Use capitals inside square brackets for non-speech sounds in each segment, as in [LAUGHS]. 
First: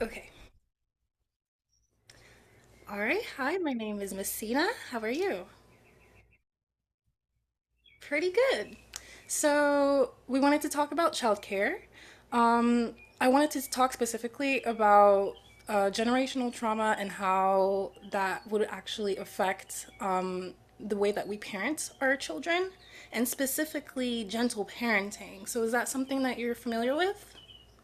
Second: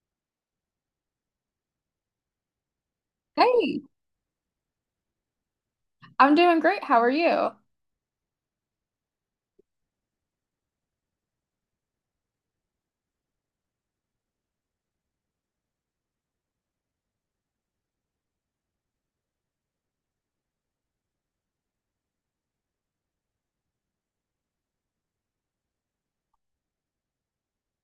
Okay. All right. Hi, my Hey, name is Messina. How are you? I'm doing great. How are you? Pretty good. So, we wanted to talk about childcare. Um, I wanted to talk specifically about generational trauma and how that would actually affect the way that we parent our children, and specifically gentle parenting. So, is that something that you're familiar with?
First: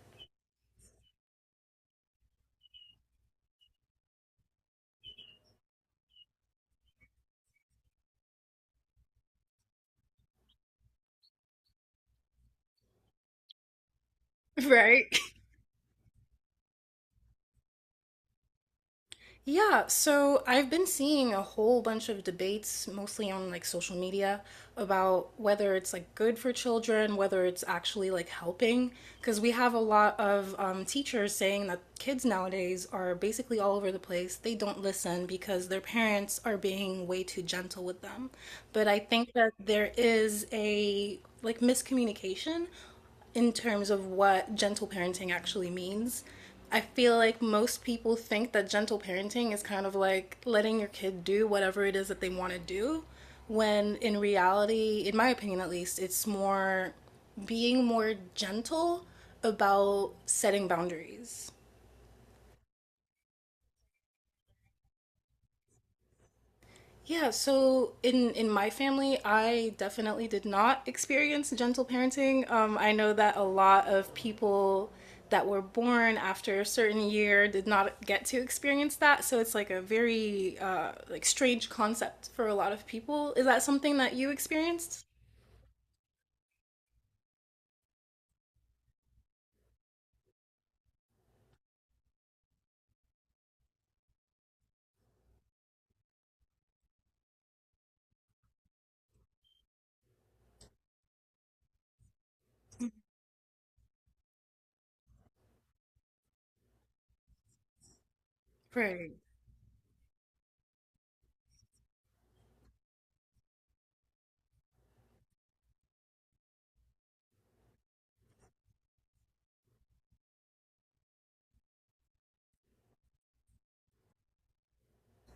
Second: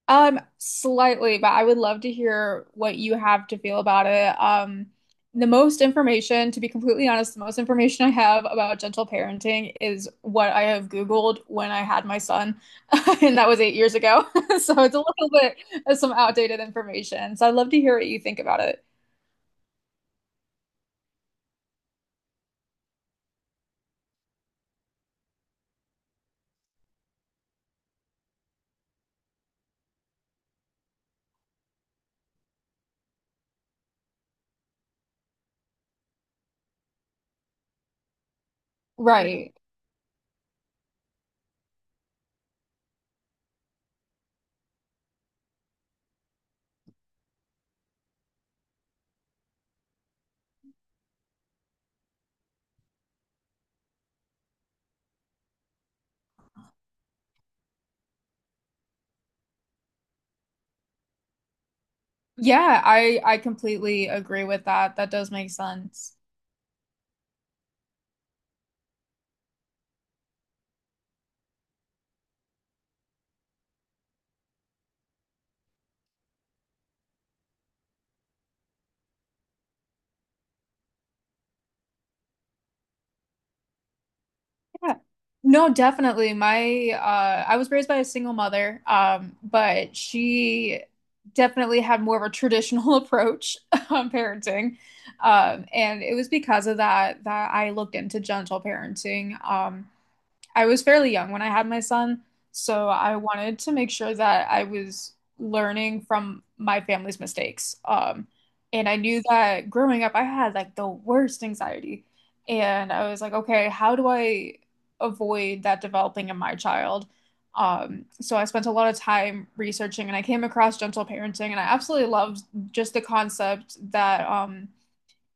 Slightly, but I would love to hear what you have to feel about it. The most information, to be completely honest, the most information I have about gentle parenting is what I have Googled when I had my son, [LAUGHS] and that was 8 years ago. [LAUGHS] [LAUGHS] So it's a Right. little bit of some outdated information. So I'd love to hear what you think about it. Yeah, so I've been seeing a whole bunch of debates, mostly on like social media, about whether it's like good for children, whether it's actually like helping. Because we have a lot of teachers saying that kids nowadays are basically all over the place. They don't listen because their parents are being way too gentle with them. But I think Right. that there is a like miscommunication in terms of what gentle parenting actually means. I feel like most people think that gentle parenting is kind of like letting your kid do whatever it is that they want to do, when in reality, in my opinion at least, it's more being more gentle about setting boundaries. Yeah, I completely agree with that. That does make sense. Yeah, so in my family, I definitely did not experience gentle parenting. I know that a lot of people that were born after a certain year did not get to experience that, so it's like a very like strange concept for a lot of people. Is that something that you Yeah. experienced? No, definitely. My I was raised by a single mother, but she definitely had more of a traditional [LAUGHS] approach on parenting. And it was because of that I looked into gentle parenting. I was fairly young when I had my son, so I wanted to make sure that I was learning from my family's mistakes. And I Right, knew that growing up, I had like the worst anxiety. And I was like, okay, how do I avoid that developing in my child? So I spent a lot of time researching and I came across gentle parenting and I absolutely loved just the concept that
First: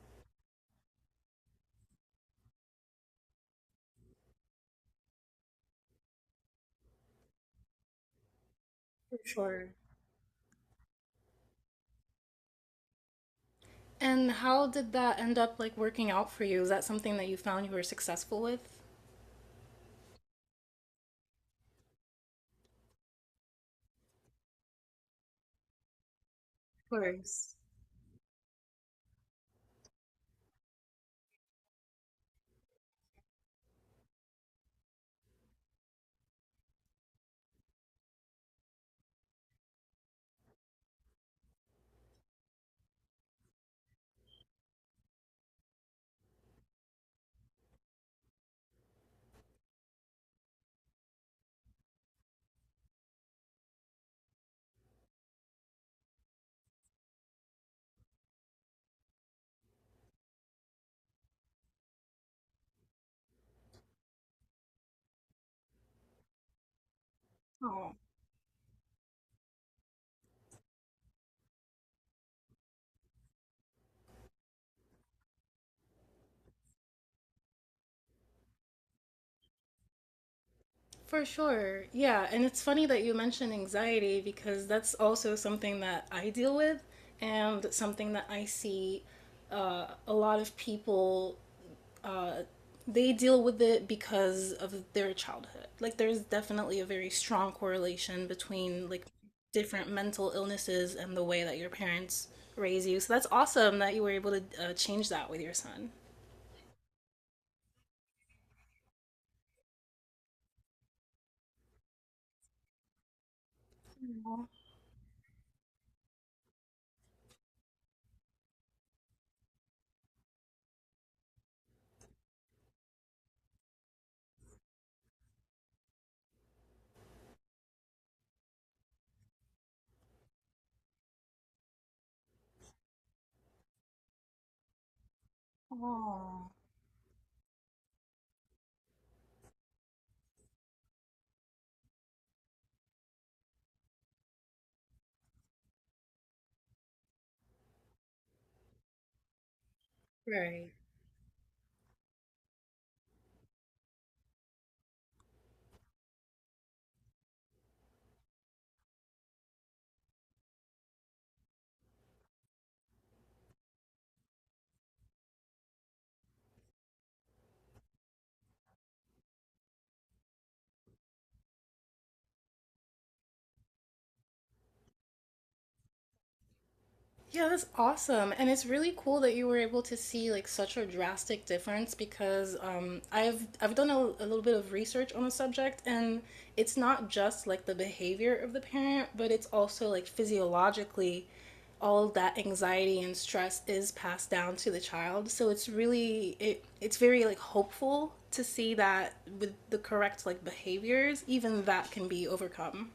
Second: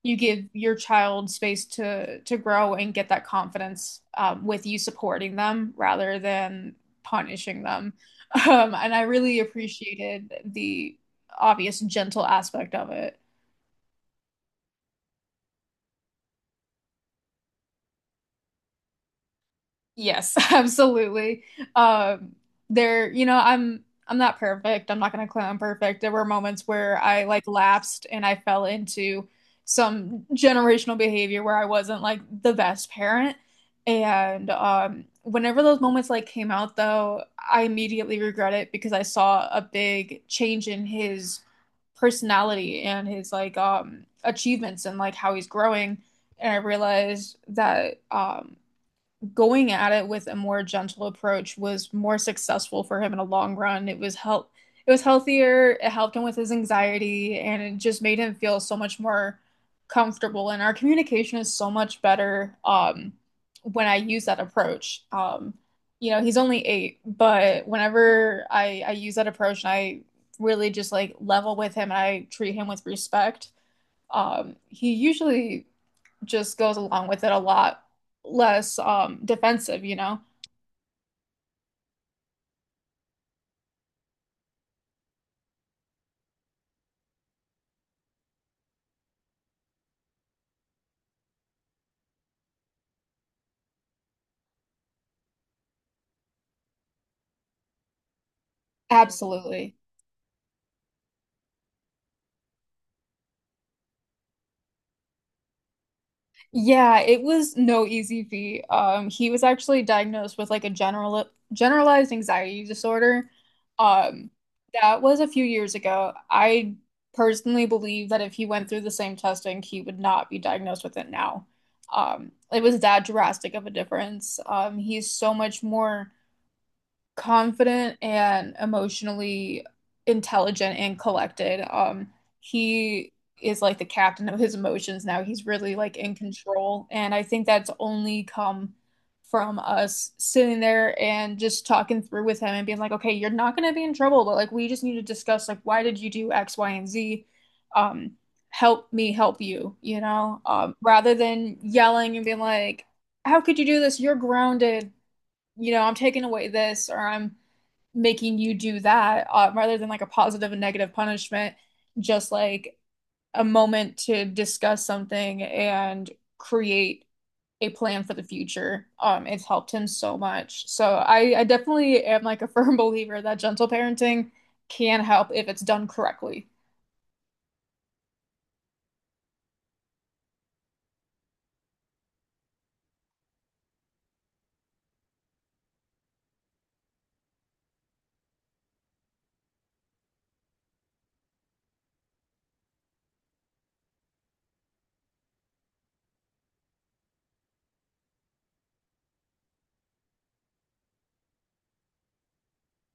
you give your child space to grow and get that confidence with you supporting them rather than punishing them. [LAUGHS] And I for really sure. appreciated the obvious gentle aspect of it. And how did that end up like working out for you? Is that something that you found you were successful with? Of Yes, [LAUGHS] absolutely. Um, there, you know, I'm not perfect. I'm not gonna claim I'm perfect. There were moments where I like course. lapsed and I fell into some generational behavior where I wasn't like the best parent. And whenever those moments like came out though, I immediately regret it because I saw a big change in his personality and his like achievements and like how he's growing. And I realized that going at it with a more gentle approach was more successful for him in the long run. It was healthier, it helped him with his anxiety and it just made him feel so much more comfortable and our communication is so much better when I use that approach. You know, he's only 8, but whenever I use that approach and I really just like level with him and I treat him with respect, he usually just goes along with it a lot less defensive, you know? For sure. Yeah. And it's funny that you mentioned anxiety because that's also something that I deal with and something that I see a lot of people, uh, they deal with it because of their childhood. Like, there's definitely a very strong correlation between like Absolutely. different mental illnesses and the way that your parents raise you. So that's awesome that you were able to change that with your son. Yeah, it was no easy feat. He was actually diagnosed with like a generalized anxiety disorder. Um, that was a few years ago. I personally believe that if he went through the same testing, he would not be diagnosed with it now. It was that drastic of a difference. He's so much more confident and emotionally intelligent and collected. He is like the captain of his emotions now. He's really like in Oh. control. And I think that's only come from us sitting there and just talking through with him and being like, okay, you're not going to be in trouble, but like we just need to discuss like why did you do X, Y, and Z? Um, Help me help you, you know? Right. Rather than yelling and being like, how could you do this? You're grounded. You know, I'm taking away this or I'm making you do that, rather than like a positive and negative punishment, just like a moment to discuss something and create a plan for the future. It's helped him so much. So I definitely am like a [LAUGHS] firm believer that gentle parenting can help if it's done correctly. Yeah, that's awesome. And it's really cool that you were able to see like such a drastic difference because I've done a little bit of research on the subject, and it's not just like the behavior of the parent, but it's also like physiologically all that anxiety and stress is passed down to the child. So it's really it's very like hopeful to see that with the correct like behaviors, even that can be overcome.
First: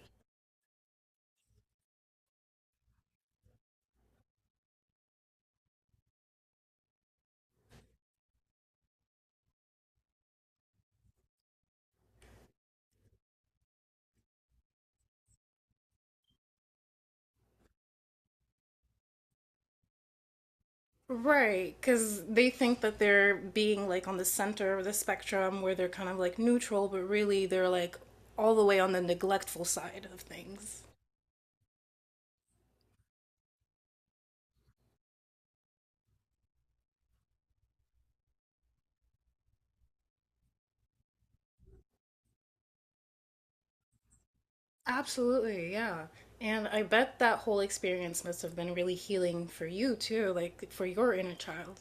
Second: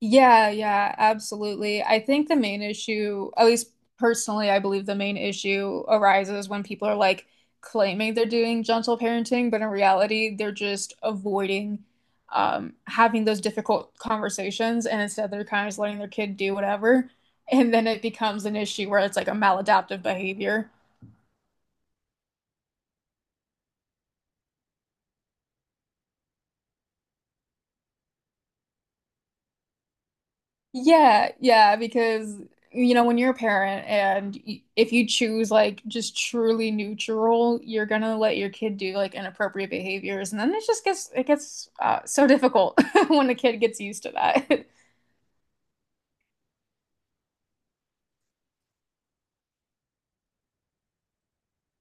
Yeah, yeah, absolutely. I think the main issue, at least personally, I believe the main issue arises when people are like claiming they're doing gentle parenting, but in reality, they're just avoiding having those difficult conversations, and instead they're kind of just letting their kid do whatever. And then it becomes an issue where it's like a maladaptive behavior. Right, because they think that they're being like on the center of the spectrum where they're kind of like neutral, but really they're like all the way on the neglectful side of things. Yeah, yeah, because you know when you're a parent and y if you choose like just truly neutral, you're gonna let your kid do like inappropriate behaviors, and then it just gets so difficult [LAUGHS] when the kid gets used to that. [LAUGHS] Absolutely, yeah. And I bet that whole experience must have been really healing for you too, like for your inner child.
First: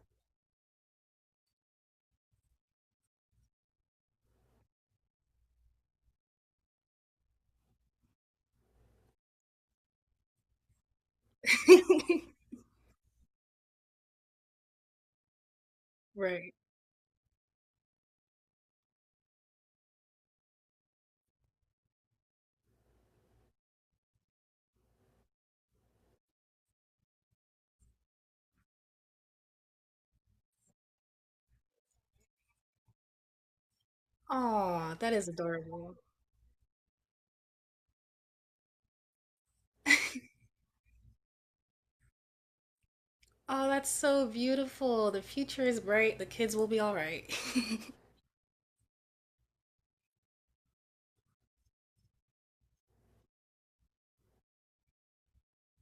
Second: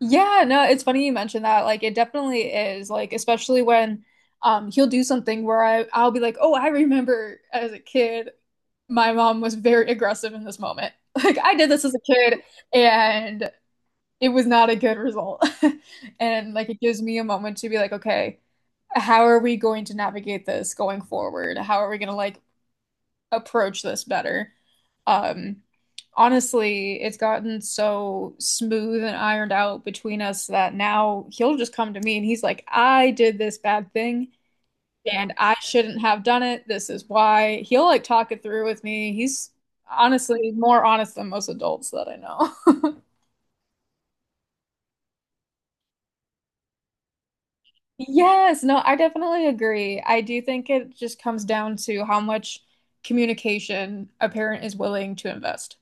Yeah, no, it's funny you mentioned that. Like it definitely is. Like especially when he'll do something where I'll be like, "Oh, I remember as a kid, my mom was very aggressive in this moment. [LAUGHS] Like I did this as a kid." And it was not a good result. [LAUGHS] And Right. like it gives me a moment to be like, okay, how are we going to navigate this going forward? How are we going to like approach this better? Um, Honestly, it's gotten so smooth and ironed out between us that now he'll just come to me and he's like, I did this bad thing. Aw, that Yeah. is And I adorable. shouldn't have done it. This is why. He'll like talk it through with me. He's honestly more honest than most adults that I know. [LAUGHS] Oh, that's so beautiful. The future is bright. The kids will be all right. [LAUGHS] Yes, no, I definitely agree. I do think it just comes down to how much communication a parent is willing to invest.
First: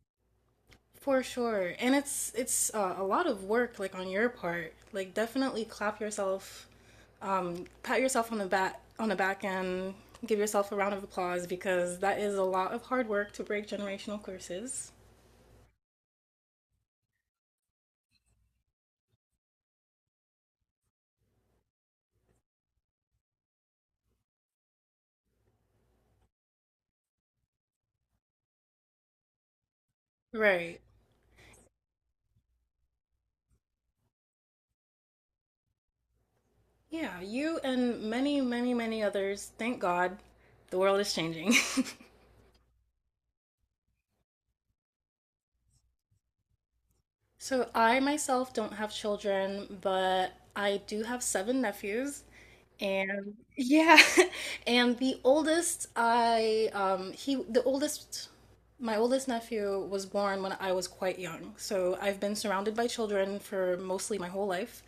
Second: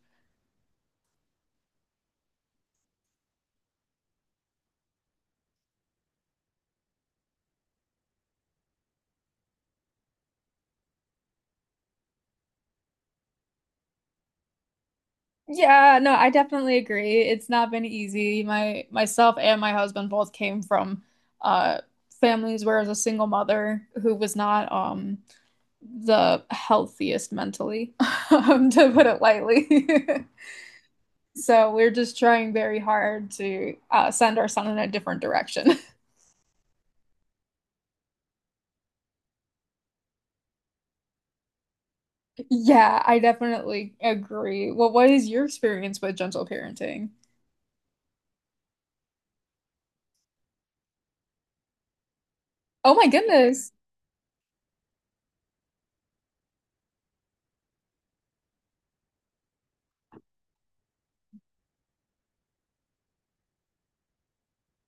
For sure. And it's a lot of work like on your part. Like definitely clap yourself pat yourself on the back and give yourself a round of applause because that is a lot of hard work to break generational curses. Yeah, no, I definitely agree. It's not been easy. My Myself and my husband both came from uh families where I was a single mother who was not the healthiest mentally, [LAUGHS] to put it lightly. [LAUGHS] Right. So we're just trying very hard to send our son in a different direction. Yeah, you and many, many, many others, thank God, the world is changing. Yeah, I definitely agree. Well, what is your experience with gentle parenting? [LAUGHS] So I myself don't have children, but I do have seven nephews. Oh my And goodness. yeah, [LAUGHS] and the oldest I he the oldest my oldest nephew was born when I was quite young. So I've been surrounded by children for mostly my whole life.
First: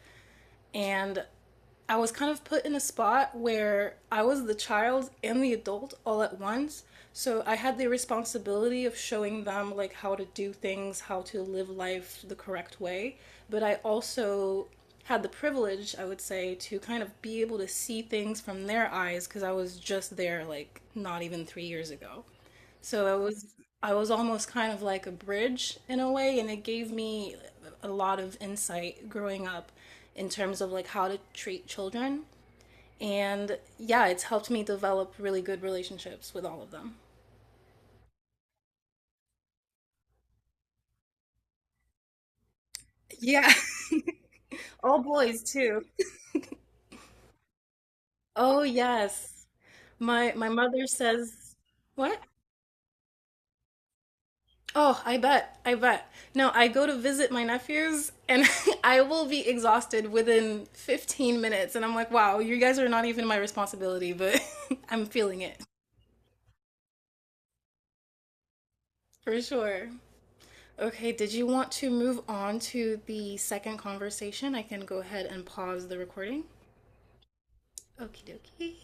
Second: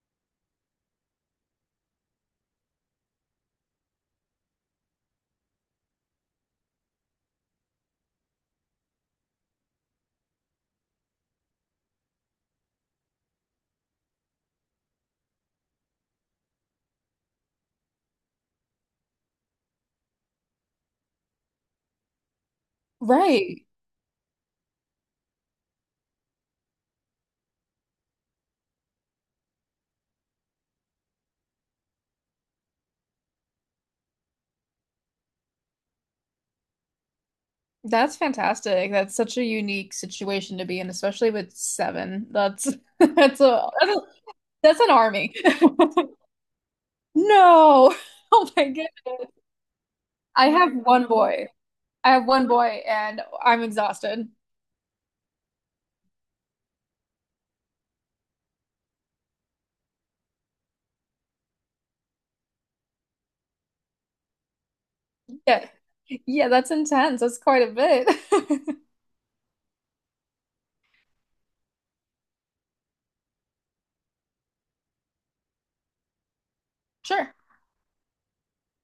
And I was kind of put in a spot where I was the child and the adult all at once. So I had the responsibility of showing them like how to do things, how to live life the correct way, but I also had the privilege, I would say, to kind of be able to see things from their eyes because I was just there like not even 3 years ago. So it was Right. I was almost kind of like a bridge in a way, and it gave me a lot of insight growing up in terms of like how to treat children. And yeah, it's helped me develop really good relationships with all of them. That's fantastic. That's such a unique situation to be in, especially with seven. That's [LAUGHS] that's Yeah, a that's, a, that's [LAUGHS] an all army. boys [LAUGHS] too. No. Oh Oh my goodness. yes. My I my have mother one boy. says, I what? have one boy and I'm exhausted. Oh, I bet. I bet. No, I go to visit my nephews and [LAUGHS] I will be exhausted within 15 minutes. And I'm like, wow, you guys are not even my responsibility, but [LAUGHS] I'm feeling it Yeah. Yeah, that's intense. That's quite a bit. [LAUGHS] for sure. Okay, did you want to move on to the second conversation? I can go ahead and pause the recording. Sure. Okie dokie.